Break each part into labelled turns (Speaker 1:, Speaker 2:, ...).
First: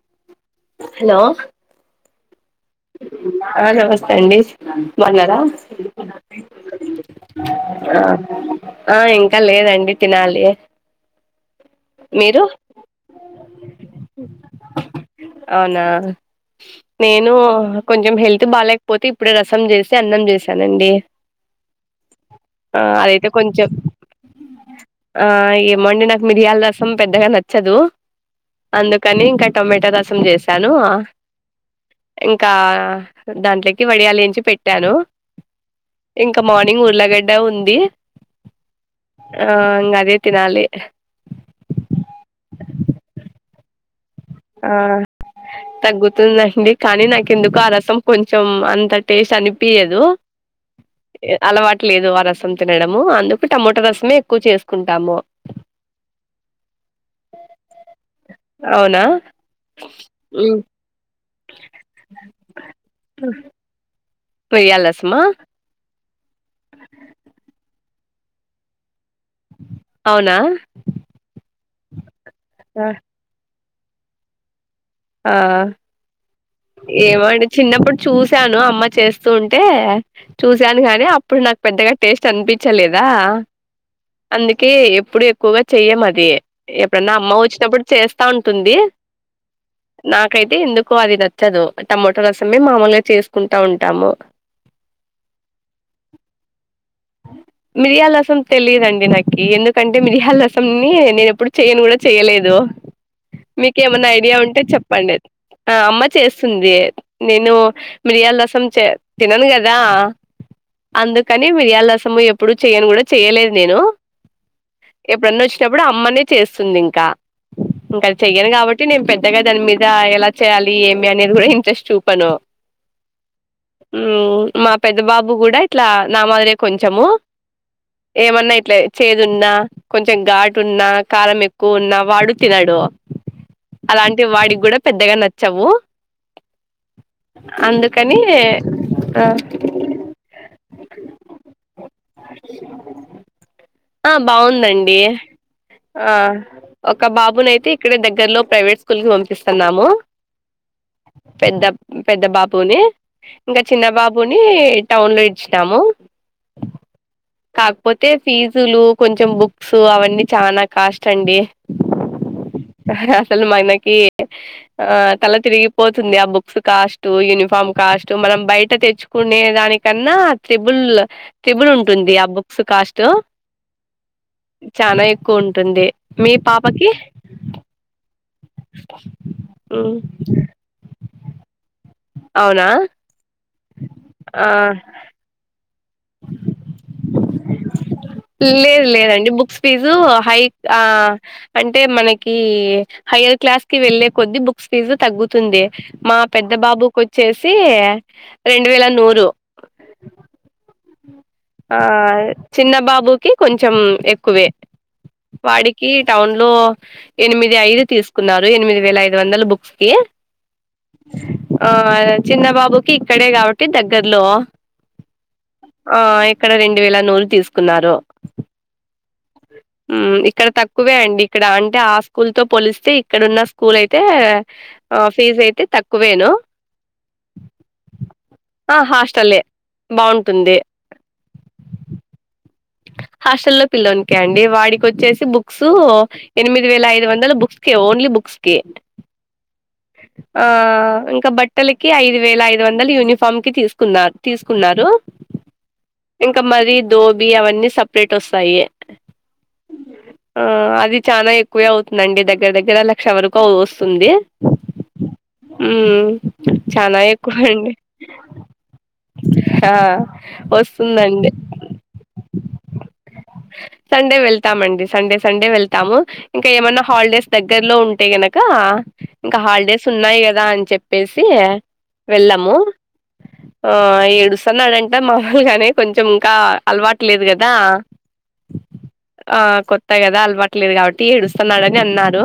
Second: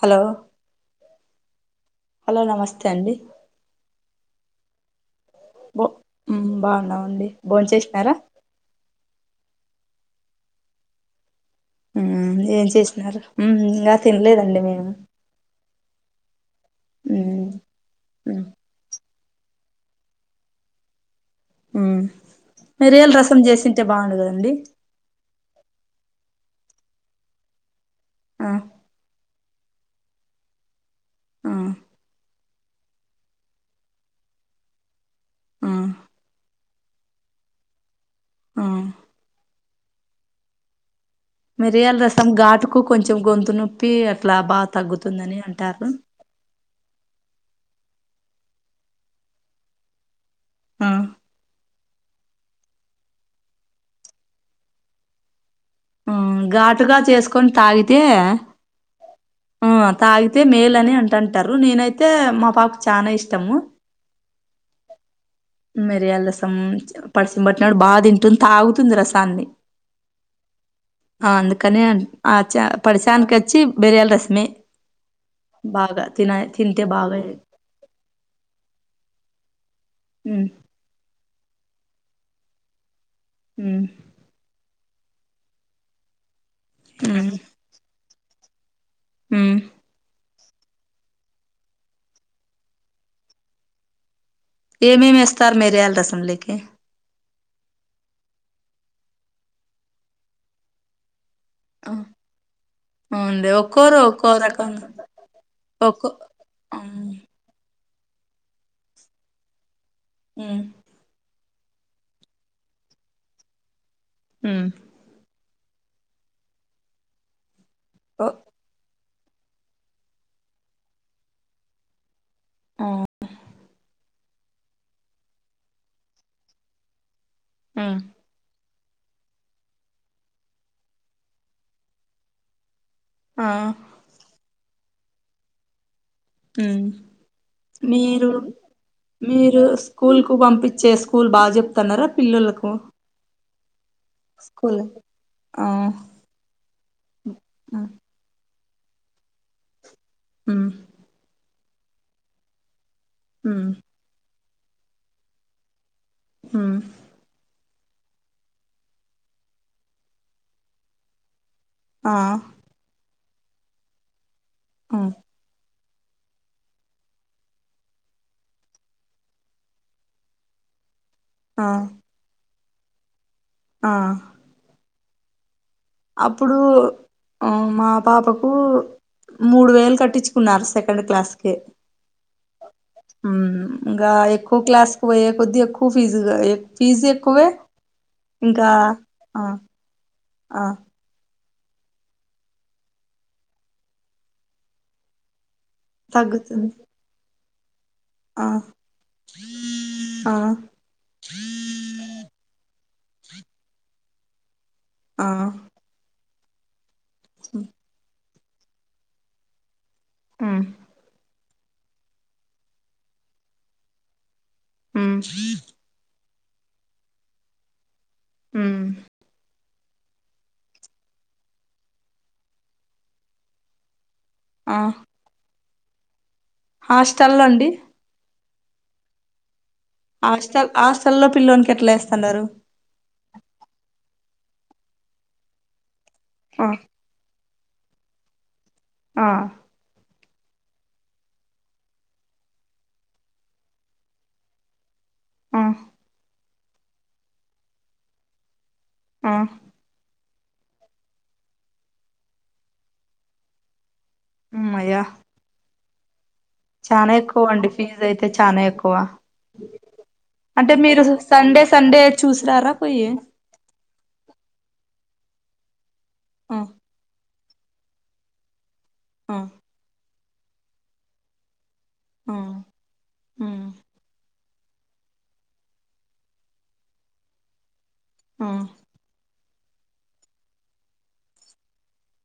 Speaker 1: Hello
Speaker 2: hello
Speaker 1: hello నమస్తే అండి?
Speaker 2: ఆ నమస్తే అండి బావున్నారా?
Speaker 1: బో మ్ బావున్నావుండి బోన్
Speaker 2: ఆ
Speaker 1: చేసినారా?
Speaker 2: ఆ ఇంకా లేదండి తినాలి.
Speaker 1: మ్
Speaker 2: మీరు
Speaker 1: ఏం చేసినారు మ్ ఇంగ తినలేదండి మేము
Speaker 2: అవునా నేను
Speaker 1: మ్
Speaker 2: కొంచెం
Speaker 1: మ్
Speaker 2: హెల్త్ బాలేకపోతే ఇప్పుడే రసం చేసి అన్నం చేసానండి.
Speaker 1: మ్ మిరియల రసం
Speaker 2: కొంచెం
Speaker 1: చేసింటే బావుండు కదండి
Speaker 2: ఆ ఏమొండి నాకు మిరియాల రసం పెద్దగా నచ్చదు.
Speaker 1: ఆ
Speaker 2: అందుకని ఇంకా టొమాటో రసం చేసాను.
Speaker 1: ఆ
Speaker 2: ఇంకా దాంట్లోకి వడియాలేంచి పెట్టాను.
Speaker 1: ఆ
Speaker 2: ఇంక మార్నింగ్ ఉర్లగడ్డ ఉంది.
Speaker 1: ఆ
Speaker 2: ఆ ఇంగ అదే తినాలే
Speaker 1: మిరియాల రసం ఘాటుకు కొంచెం గొంతు నొప్పి అట్లా బాగా తగ్గుతుందని అంటారు.
Speaker 2: వస్తుందండి కానీ నాకేందుకో ఆ రసం కొంచెం అంత టేస్ట్ అనిపియదు.
Speaker 1: ఆ
Speaker 2: అలవా టు లేదు ఆ రసం తినడము అందుకు టమోటో రసమే ఎక్కువ చేసుకుంటాము.
Speaker 1: ఆ ఘాటుగా చేసుకొని తాగితే
Speaker 2: అవునా
Speaker 1: ఆ తాగితే
Speaker 2: హ్మ్.
Speaker 1: మేలని అంటు అంటంటారు నేనైతే మా పాపకు చానా ఇష్టము.
Speaker 2: పోయల్ రాస్మా
Speaker 1: మిరియాల రసం పడిసిం పట్టినపుడు బాగా తింటుంది తాగుతుంది రసాన్ని
Speaker 2: అవునా
Speaker 1: ఆ అందుకని ఆచ పడిశానికి వచ్చి బెరయాల రసమే బాంగా తినయితి
Speaker 2: ఏమండి చిన్నప్పుడు చూశాను అమ్మ చేస్తూ ఉంటే
Speaker 1: ఉమ్
Speaker 2: చూసాను కానీ అప్పుడు నాకు పెద్దగా టేస్ట్ అనిపించలేదా?
Speaker 1: హ
Speaker 2: అందుకే ఎప్పుడు ఎక్కువగా చెయ్యం అది ఎప్పుడన్నా
Speaker 1: ఉమ్
Speaker 2: అమ్మ వచ్చినప్పుడు చేస్తా ఉంటుంది
Speaker 1: హ్మ్
Speaker 2: నాకైతే ఎందుకో అది నచ్చదు టమాటో రసమే మామూలుగా చేసుకుంటా ఉంటాము
Speaker 1: ఏమేమి ఏస్తారు మెరియాల రసంలోకి
Speaker 2: మిరియాల రసం తెలియదండి నాకి ఎందుకంటే మిరియాల రసంని నేను ఎప్పుడు చెయన్
Speaker 1: ఆ,
Speaker 2: కూడా చెయలేదు
Speaker 1: అవునులే
Speaker 2: మీక
Speaker 1: ఒక్కోరు
Speaker 2: ఏమన్నా
Speaker 1: ఒక్కో
Speaker 2: ఐడియా ఉంటే
Speaker 1: రకంగా
Speaker 2: చెప్పండి అమ్మ
Speaker 1: ఒక్కో
Speaker 2: చే స్తుంది
Speaker 1: ఉమ్
Speaker 2: నేను మిరియాల రసం చే తినను కదా
Speaker 1: హ్మ్
Speaker 2: అందుకని మిర్యాల రసము ఎప్పుడు చెయని కూడా చెయలేదు నేను
Speaker 1: హ్మ్
Speaker 2: ఎప్పుడన్న వచ్చినప్పుడు అమ్మనే చేస్తుంది ఇంకా ఇంకా
Speaker 1: ఓ
Speaker 2: చెయ్యను కాబ ట్టి నేను పెద్దగా దాని మీద ఎలా చేయాలి ఏమి అనేది కూడా ఇంట్రెస్ట్ చుపను
Speaker 1: ఆ
Speaker 2: హ్మ్ మా పెద్ద బాబు కూడా ఇట్లా నా మాదిరే కొంచెము
Speaker 1: హ్మ్
Speaker 2: ఏమన్నా ఇట్లే చేదు ఉన్నా కొంచెం ఘాటు ఉన్నా కారాం ఎక్కువ ఉన్నా వాడు తినడు
Speaker 1: ఆ
Speaker 2: అలాంటివి వాడికి కూడా పెద్దగా నచ్చవు
Speaker 1: హ్మ్
Speaker 2: అందుకని ఆ
Speaker 1: మీరు స్కూల్ కు పంపించే స్కూల్ బాగా చెప్తున్నారా పిల్లలకు
Speaker 2: ఆ
Speaker 1: స్కూల్
Speaker 2: బాగుందండి ఆ ఒక బాబునైతే
Speaker 1: ఆ.
Speaker 2: ఇక్కడే దగ్గరలో ప్రైవేట్ స్కూల్ కీ పంపిస్తన్నాము
Speaker 1: హ్మ్
Speaker 2: పెద్ద పెద్ద బాబుని ఇంగా
Speaker 1: ఉమ్
Speaker 2: చిన్న బాబుని టౌన్ లో ఇడిచినాము
Speaker 1: హ్మ్
Speaker 2: కాకపోతే ఫీజులు కొంచెం బుక్స్ అవన్నీ చానా కాస్ట్ అండి
Speaker 1: ఆ
Speaker 2: హ రా అసలు మనకి ఆ తల తిరిగిపోతుంది ఆ బుక్స్ కాస్ట్ యూనిఫామ్ కాస్ట్ మనం బయట తెచ్చుకునే దానికన్నా త్రిబుల్
Speaker 1: ఆ
Speaker 2: త్రిబుల్ ఉంటుంది ఆ బుక్స్ కాస్ట్
Speaker 1: ఆ
Speaker 2: చానా ఎక్కువ ఉంటుంది మీ
Speaker 1: అప్పుడు
Speaker 2: పాపకి
Speaker 1: ఆ మా పాపకు మూడు వేలు కట్టించుకున్నారు స్ సెకండ్ క్లాస్ కే
Speaker 2: అవునా
Speaker 1: హ్మ్ ఇంగా
Speaker 2: ఆ
Speaker 1: ఎక్కువ క్లాస్కీ పోయే కొద్ది ఎక్కు ఎక్కువ ఫీజుగా ఫీజు ఎక్కువే ఇంకా ఆ
Speaker 2: ఇదు హై ఆ అంటే మనకి హయర్ క్లాస్ కి వెళ్లే కొద్ది బుక్స్ ఫీజు తగ్గుతుంది మా పెద్ద
Speaker 1: తగ్గుతుంది
Speaker 2: బాబుకు వచ్చేసి
Speaker 1: ఆ
Speaker 2: రెండు వేల నూరు
Speaker 1: ఆ
Speaker 2: ఆ చిన్న బాబుకి కొంచెం ఎక్కువే
Speaker 1: ఆ
Speaker 2: వాడి కీ టౌన్ లో ఎనిమిది ఐదు తీసుకున్నారు ఎనిమిది వేల ఇదు వందల బుక్స్
Speaker 1: ఉమ్
Speaker 2: ఆ చిన్నబాబుకి ఇక్కడే కాబట్టి దగ్గర్లో
Speaker 1: ఉ
Speaker 2: ఆ ఇక్కడ రెండు వేల నూరు తీసుకున్నారు
Speaker 1: హు
Speaker 2: ఇక్కడ తక్కువే అండి ఇక్కడ అంటే ఆ స్కూల్తో పోలిస్తే ఇక్కడ ఉన్న స్కూల్ అయితే ఆ ఫీజ్ అయితే తక్కువేను
Speaker 1: హాస్టల్లో అండి
Speaker 2: ఆ హాస్టలే బావుంటుంది.
Speaker 1: హాస్టల్ హాస్టల్లో పిల్లోనికి ఎట్లా వేస్తన్నారు
Speaker 2: హాస్టల్లో పిల్లోనికా అండి వాడికి వచ్చేసి బుక్స్ ఎనిమిది
Speaker 1: ఆ
Speaker 2: వేల ఐదు వందల బుక్స్ ఓకే ఓన్లీ బుక్స్ కి
Speaker 1: ఆ
Speaker 2: ఆ ఇంక బట్టలకి ఐదు వేల ఐదు వందలు యూనిఫామ్ కి తీసుకున్నారు తీసుకున్నారు
Speaker 1: ఆ
Speaker 2: ఇంకా మరీ దోబి అవన్నీ సపరేట్ వస్తాయి
Speaker 1: ఆ
Speaker 2: ఆ అది చానా ఎక్కువే అవుతుంది అండి దగ్గర దగ్గర లక్ష వరకు వస్తుంది
Speaker 1: అమ్మయ్యా
Speaker 2: ఉ
Speaker 1: చానా ఎక్కువ అండి ఫీజ్ అయితే చానా ఎక్కువ
Speaker 2: ఆ
Speaker 1: అంటే మీరు
Speaker 2: వస్తుందండి
Speaker 1: సండే సండే చూసారా పోయి
Speaker 2: సండే వెళ్తామండి సండే సండే వెళ్తాము ఇంకా
Speaker 1: ఆ
Speaker 2: ఏమన్నా హాలిడేస్ దగ్గరలో ఉంటే గనక
Speaker 1: ఆ
Speaker 2: ఇంకా హాలిడేస్ ఉన్నాయి కదా అని చెప్పేసి
Speaker 1: ఆ
Speaker 2: వెళ్ళము ఆ ఏడుస్తున్నాడంట మామలుగానే కొంచెం ఇంకా అలవా లేదు గదా
Speaker 1: ఆ
Speaker 2: ఆ కొత్త కదా అలవాట్లేదు కాబట్టి ఏడుస్తున్నాడు అని అన్నారు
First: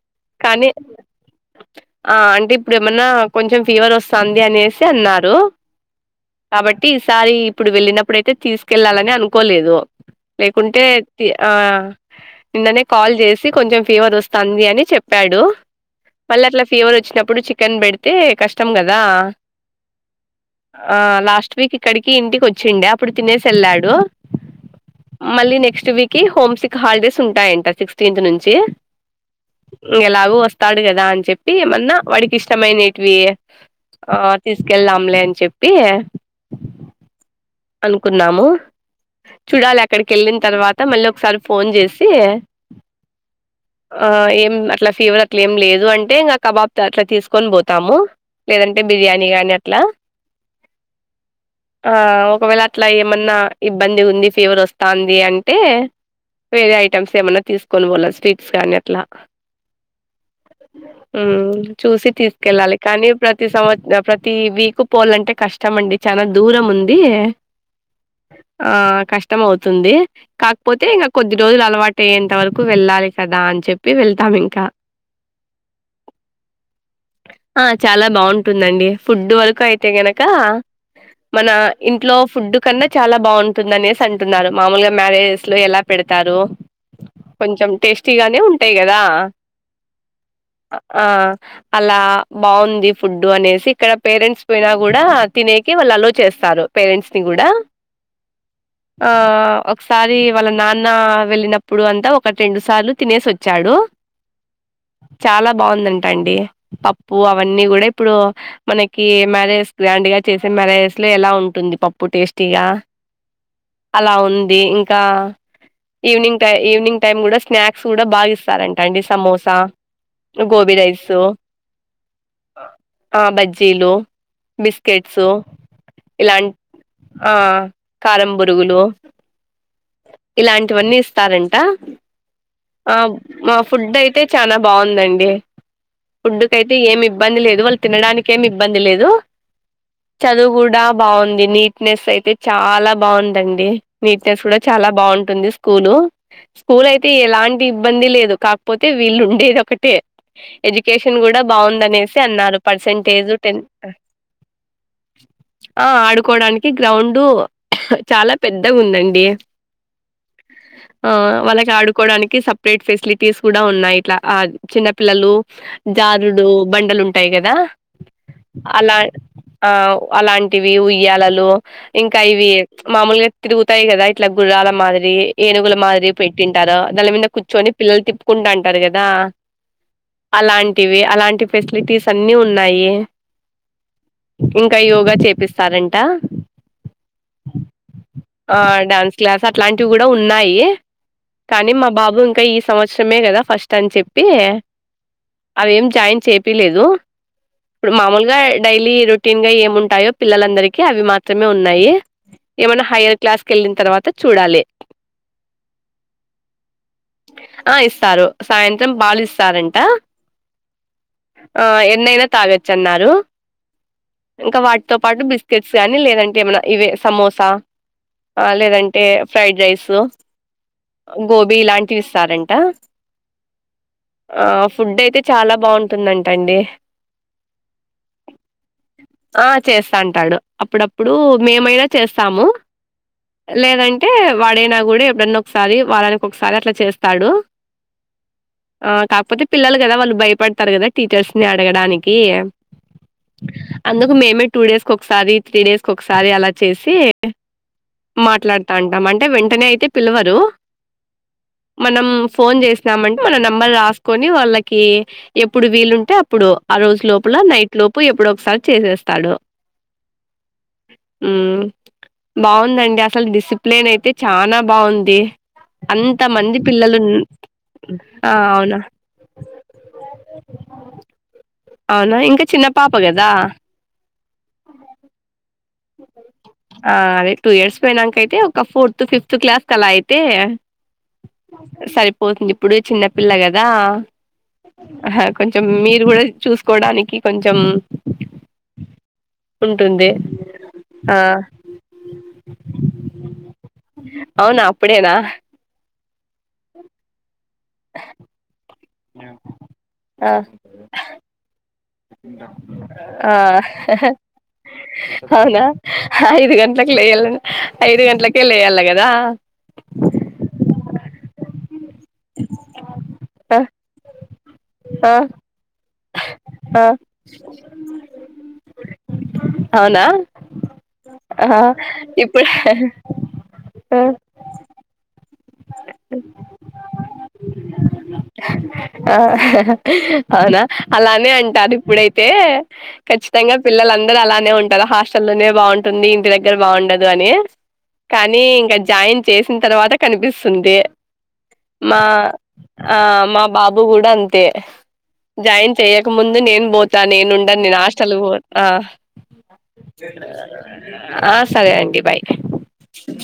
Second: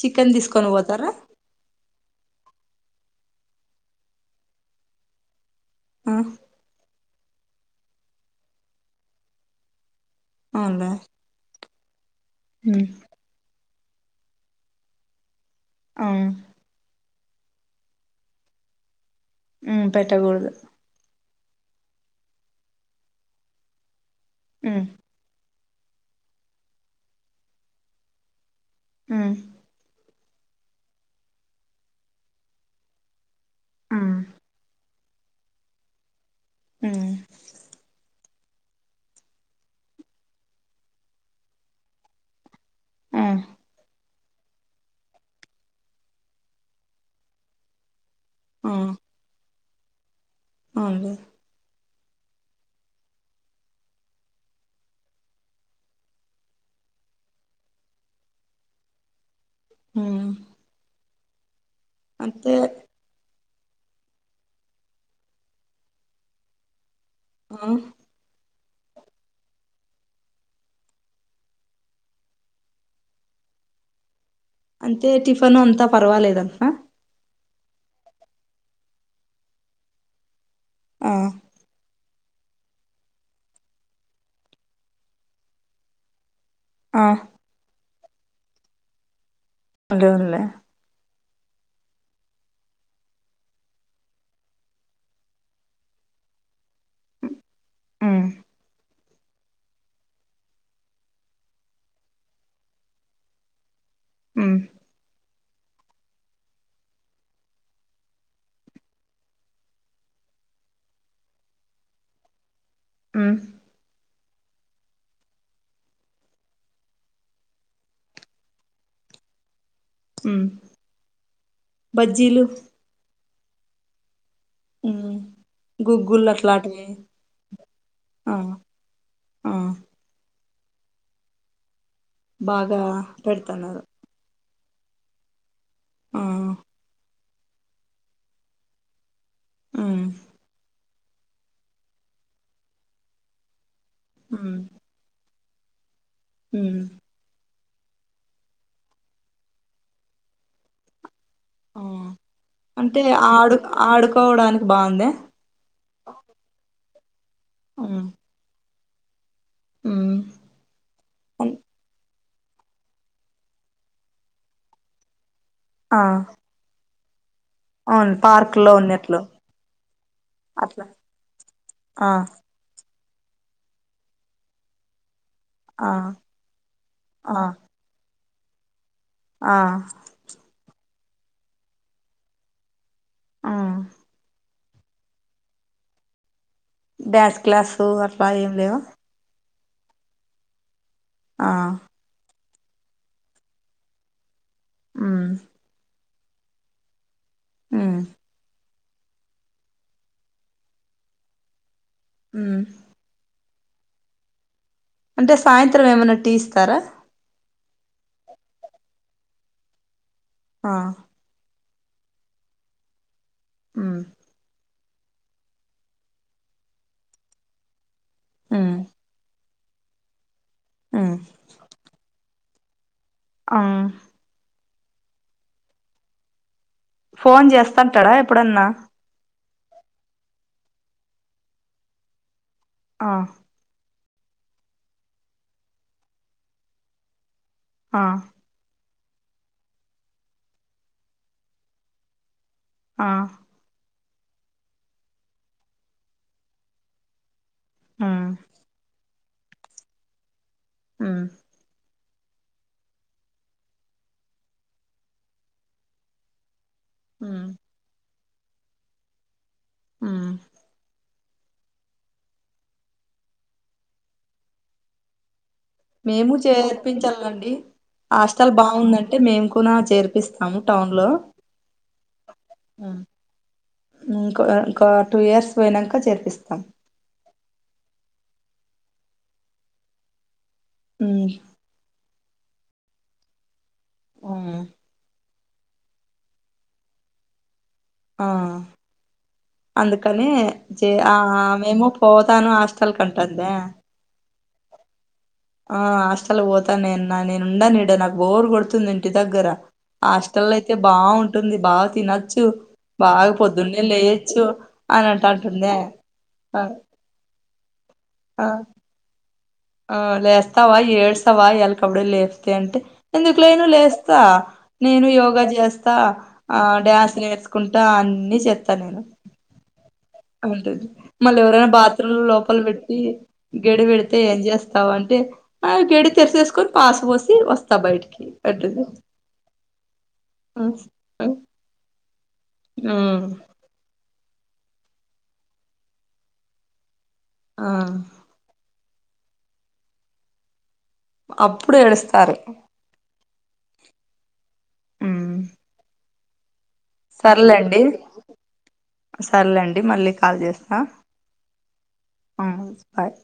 Speaker 1: చికెన్ తీస్కొన్
Speaker 2: కానీ
Speaker 1: పోతారా
Speaker 2: ఆ అంటే ఇప్పుడు ఏమన్నా కొంచెం ఫీవర్ వస్తాంది అనేసి అన్నారు
Speaker 1: ఆ
Speaker 2: కాబట్టి ఈసారి ఇప్పుడు వెళ్ళినప్పుడుయితే తీసుకెళ్ళాలని అనుకోలేదు లేకుంటే
Speaker 1: అవునులే
Speaker 2: ఆ నిన్ననే
Speaker 1: ఉమ్
Speaker 2: కాల్ జేసి కొంచెం ఫీవర్ వస్తాంది అని చెప్పాడు
Speaker 1: ఆ
Speaker 2: మళ్ళ అట్లా ఫీవర్ వచ్చినప్పుడు చికెన్ పెడితే కష్టం కదా
Speaker 1: ఉ పెట్టకూడదు
Speaker 2: లాస్ట్ వీక్ ఇక్కడికి ఇంటికి వచ్చిండే అప్పుడు తినేసి వెళ్ళాడు
Speaker 1: ఆ
Speaker 2: మళ్ళీ నెక్స్ట్ వీక్ హోమ్సిక్ హాలిడేస్ ఉంటాయంట సిక్స్టీన్త్ నుంచి
Speaker 1: ఉ
Speaker 2: ఇంగ ఎలాగో వస్తాడు కదా అని చెప్పి ఏమన్నా వాడికి ఇష్టమైనేటివి
Speaker 1: ఉమ్
Speaker 2: ఆ తీసుకెళ్దాంలే అని చెప్పి
Speaker 1: అ
Speaker 2: అనుకున్నాము చూడాలి అక్కడికి వెళ్ళిన తర్వాత మళ్ళీ ఒకసారి ఫోన్ జేసి
Speaker 1: ఆ
Speaker 2: ఆ ఏం అట్లా ఫీవర్ అట్లా ఏం లేదు అంటే ఇంకా కబాబ్‌త అట్లా తీసుకొని పోతాము లేదంటే బిర్యానీ గాని అట్లా
Speaker 1: అవున్లే
Speaker 2: ఆ ఒకవేళ అట్లా ఏమన్నా ఇబ్బంది ఉంది ఫీవర్ వస్తాంది అంటే వేరే ఐటమ్స్ ఏమన్నా తీసుకొని పోవల్ల స్వీట్స్ కానీ అట్లా
Speaker 1: ఉమ్మ్
Speaker 2: ఉమ్మ్ చూసి తీసుకెళ్ళాలి కానీ ప్రతి సంవ ప్రతి వీక్ పోవాలంటే కష్టమండి చానా దూరం ఉంది
Speaker 1: ఆ
Speaker 2: ఆ కష్టం అవుతుంది కాకపోతే ఇంకా కొద్ది రోజులు అలవాటయ్యేంత వరకు వెళ్లాలి కదా అని చెప్పి వెళ్తాం ఇంకా
Speaker 1: అంతే టిఫన్ అంతా పర్వాలేదంటన
Speaker 2: ఆ చాలా బాగుంటుందండి ఫుడ్ వరకు అయితే గనక
Speaker 1: ఆ
Speaker 2: మన ఇంట్లో ఫుడ్ కన్నా చాలా బాగుంటుంది అనేసి అంటున్నారు మామూలుగా మ్యారేజెస్‌లో ఎలా పెడతారు
Speaker 1: ఆ
Speaker 2: కొంచెం టేస్టీగానే ఉంటాయి కదా
Speaker 1: అదే అవున్లే
Speaker 2: ఆ అలా బాగుంది ఫుడ్డు అనేసి ఇక్కడ పేరెంట్స్ పోయినా కూడా తినే కి వాళ్ళు అలో చేస్తారు పేరెంట్స్‌ని కూడా
Speaker 1: ఉమ్
Speaker 2: ఆ ఒకసారి వాళ్ళ నాన్న వెళ్ళినప్పుడు అంతా ఒకటి రెండు సార్లు తినేసి వచ్చాడు
Speaker 1: ఉమ్మ్
Speaker 2: చాలా బాగుందంటా అండి పప్పు అవన్నీ కూడా ఇప్పుడు మనకి మ్యారేజెస్ గ్రాండ్‌గా చేసే మ్యారేజెస్‌లో ఎలా ఉంటుంది పప్పు టేస్టీగా
Speaker 1: ఉమ్
Speaker 2: అలా ఉంది ఇంకా ఈవినింగ్ టై ఈవినింగ్ టైం కూడా స్నాక్స్ కూడా బాగా ఇస్తారంట అండి సమోసా
Speaker 1: ఉమ్
Speaker 2: గోబి రైస్
Speaker 1: బజ్జీలు
Speaker 2: ఆ బజ్జీలు
Speaker 1: ఉమ్
Speaker 2: బిస్కెట్సు
Speaker 1: గుగ్గులు
Speaker 2: ఇలాం
Speaker 1: అట్లాంటివి
Speaker 2: ఆ కారం
Speaker 1: ఆ
Speaker 2: బురుగులు
Speaker 1: ఆ
Speaker 2: ఇలాంటివన్నీ ఇస్తారంట
Speaker 1: బాగా
Speaker 2: ఆ మా
Speaker 1: పెడుతున్నారు
Speaker 2: ఫుడ్ అయితే చానా బాగుందండి
Speaker 1: ఆ
Speaker 2: ఫుడ్డుకి అయితే ఏమి ఇబ్బంది లేదు వాళ్ళు తినడానికి ఏమి ఇబ్బంది లేదు
Speaker 1: ఉమ్మ్
Speaker 2: చదువు కూడా బాగుంది నీట్నెస్ అయితే చాలా బాగుందండి నీట్నెస్
Speaker 1: ఉమ్
Speaker 2: కూడా చాలా బాగుంటుంది స్కూల్
Speaker 1: ఉమ్
Speaker 2: స్కూల్ అయి తే ఎలాంటి ఇబ్బంది లేదు కాకపోతే వీళ్ళు ఉండేది ఒకటే ఎడ్యుకేషన్ కూడా
Speaker 1: ఆ
Speaker 2: బాగుందనేసి అన్నారు
Speaker 1: అంటే
Speaker 2: పర్సంటేజ్
Speaker 1: ఆడు
Speaker 2: టెన్ అ
Speaker 1: ఆడుకోవడానికి బాగుందా
Speaker 2: ఆ ఆడుకోడానికి గ్రౌండ్
Speaker 1: ఉమ్
Speaker 2: చాలా పెద్దగా ఉందండి
Speaker 1: ఉమ్
Speaker 2: ఆ
Speaker 1: అన్-
Speaker 2: వాళ్ళకి ఆడుకోడానికి స ప్రేట్ ఫెసిలిటీస్ కూడా ఉన్నాయి ఇట్లా ఆ చిన్న పిల్లలు
Speaker 1: ఆ
Speaker 2: జారుడు బండలుం టయి కదా
Speaker 1: అవును పార్క్ లో
Speaker 2: అలా
Speaker 1: ఉన్నట్లు
Speaker 2: ఆ అలాంటివి
Speaker 1: అట్లా
Speaker 2: ఉయ్యాలలు
Speaker 1: ఆ
Speaker 2: ఇంకా ఇవి మామూలుగా తిరుగుతాయి కదా ఇట్లా గుర్రాల మాదిరి ఏనుగుల
Speaker 1: ఆ
Speaker 2: మాదిరి పెట్టింటారు దాని మీద
Speaker 1: ఆ
Speaker 2: కూర్చొని పిల్లలు తిప్పుకుంటు అంటారు కదా
Speaker 1: ఆ
Speaker 2: అలాంటివి అలాంటి ఫెసిలిటీస్ అన్నీ ఉన్నాయి
Speaker 1: ఆ
Speaker 2: ఇంక యోగా చేపిస్తారంట
Speaker 1: డ్యాన్స్ క్లాసు అట్
Speaker 2: ఆ డ్యాన్స్ క్లాస్ అట్లాంటివి కూడ ఉన్నాయి
Speaker 1: ఆ
Speaker 2: కానీ మా బాబు ఇంక ఈ సంవత్సరమే కద ఫస్ట్ అని చెప్పి
Speaker 1: ఉమ్
Speaker 2: అవేం జాయిన్ చేపిలేదు ఇప్పుడు
Speaker 1: ఉమ్
Speaker 2: మామూలుగ డైలీ రొటీన్ గ ఏముంటాయో పిల్లలందరికీ అవి మాత్రమే ఉన్నాయి
Speaker 1: ఉమ్
Speaker 2: ఏమైన్న హైయ్యర్ క్లాస్ కెళ్ళిన తర్వాత చూడాలి
Speaker 1: అంటె సాయంత్రం ఏమైన్న టీ ఇస్తార
Speaker 2: ఆ ఇస్తారు సాయంత్రం పాలు ఇస్తారంట
Speaker 1: ఆ
Speaker 2: ఆ ఎన్నైన తాగొచ్చ అన్నారు
Speaker 1: ఉమ్
Speaker 2: ఇంక వాటితో పాటు బిస్కెట్స్ కాని లేదంటే ఏమైన ఇవే సమోసా
Speaker 1: ఉమ్
Speaker 2: లేదంటే ఫ్రైడ్ రైస్
Speaker 1: ఉమ్
Speaker 2: గోబీ ఇలాంటివి ఇస్తారంట
Speaker 1: ఆ
Speaker 2: ఆ ఫుడ్ అయితే చాల బాగుంటుందంట అండి
Speaker 1: ఫోన్ చేస్తాంటడ ఎప్పుడన్న
Speaker 2: ఆ చేస్తాంటాడు అప్పుడప్పుడు మేమైన చేస్తాము
Speaker 1: ఆ
Speaker 2: లేదంటే వాడైన కూడ ఎప్పుడన్న ఒకసారి వారానికి ఒకసారి అట్ల చేస్తాడు
Speaker 1: ఆ
Speaker 2: ఆ కాకపోతే పిల్లలు కద వాళ్ళు భయపడతారు కద టీచర్స్ ని అడగడానికి
Speaker 1: ఆ
Speaker 2: అందుకు మేమే టూ డేస్ క ఒకసారి త్రీ డేస్ ఒకసారి అలా చేసి
Speaker 1: ఆ
Speaker 2: మాట్లాడుతా అంటాం అంటే వెంటనే అయితే పిలవరు
Speaker 1: ఉమ్
Speaker 2: మనం ఫోన్ చేసినామ్ అంటె మన నంబర్ రాసుకొని వాళ్ళకి ఎప్పుడు వీలుంటే అప్పుడు ఆ రోజు లోపల
Speaker 1: ఉమ్
Speaker 2: నైట్ లోపు ఎప్పుడు ఒకసారి చేసేస్తాడు
Speaker 1: ఉమ్
Speaker 2: ఊమ్ బాగుందండి అసలు డిసిప్లేన్ అయితే చాల బాగుంది అంత
Speaker 1: మేము
Speaker 2: మంది పిల్లలున్
Speaker 1: చేర్పించాలండి
Speaker 2: ఆ అవున
Speaker 1: అంటె మేము కూనా చేర్పిస్తాము టౌన్ లో
Speaker 2: అవున ఇంకా చిన్న పాప కదా
Speaker 1: ఇంక ఇంకా టూ ఇయర్స్ పోయినంక చేర్పిస్తాం
Speaker 2: ఆ అదే టూ ఇయర్స్ పోయినంక అయితే ఒక ఫోర్త్ ఫిఫ్త్ క్లాస్ క్ అలా అయితే
Speaker 1: ఉమ్
Speaker 2: సరిపోతుంది ఇప్పుడే చిన్నపిల్ల కదా
Speaker 1: ఊమ్
Speaker 2: ఆహ్ కొంచెం మీరు కూడ చూసుకోడానికి కొంచెం
Speaker 1: ఆ
Speaker 2: ఉంటుంది
Speaker 1: అందుకని జె ఆ మేము పోతాను హాస్టల్ కంటుందా
Speaker 2: అవున అప్పుడేనా
Speaker 1: ఆ హాస్టల్ పోతాను నేను న నేను ఉండను ఇడ నాకు బోర్ కొడుతుంది ఇంటి దగ్గర
Speaker 2: ఆ
Speaker 1: హాస్టల్ అయితే బావు టుంది బాగా తినొచ్చు బాగా
Speaker 2: ఆ
Speaker 1: పొద్దున్నే లెయచ్చు అని
Speaker 2: అవునా
Speaker 1: అంటంటుందే
Speaker 2: ఐదు గంటల్కు లేయాలని ఐదు గంటల్కే
Speaker 1: ఆ
Speaker 2: లేయాలి కదా
Speaker 1: ఆ లేస్తావా ఏడుస్తావా ఎళ్ కవుడేలే స్తే అంటే
Speaker 2: ఆ
Speaker 1: ఎందుకులేను లేస్తా నేను
Speaker 2: ఆ
Speaker 1: యోగా చేస్ స్తా ఆ డ్యాన్స్ నేర్చుకుంటా అన్ని చేత్త నేను
Speaker 2: అవునా
Speaker 1: ఉంటంది మళ్ళీ
Speaker 2: ఆ
Speaker 1: ఎవరైనా బాత్రూమ్
Speaker 2: ఇప్పుడు
Speaker 1: లోపల పెట్టి గెడి పెడితే ఏం చేస్ స్తావ్ అంటే ఆ గేడి తెరిసేసుకొని పాసు పోసి వస్తా బయటికి అంటది
Speaker 2: అవునా అలానే అంటారు ఇప్పుడైతే
Speaker 1: ఉమ్
Speaker 2: ఖచ్చితంగా పిల్లలందరు అలానే ఉంటారు హాస్టల్లో లోనే బావుంటుంది ఇంటి దగ్గర బావుండదు అని
Speaker 1: ఆ
Speaker 2: కానీ ఇంకా జాయిన్ చేసిన తర్వాత కనిపిస్తుంది
Speaker 1: అప్పుడు
Speaker 2: మా
Speaker 1: ఏడుస్తారు
Speaker 2: ఆ మా బాబు కూడా అంతే
Speaker 1: ఉమ్
Speaker 2: జాయిన్ చెయ్యక ముందు నేను బోత్ తా నేను ఉండను నేను
Speaker 1: సర్లేండి
Speaker 2: హాస్టల్ పోతా
Speaker 1: సర్లేండి మళ్ళీ కాల్ చేస్తా
Speaker 2: ఆ సరే అండి బాయ్
Speaker 1: ఉమ్ బాయ్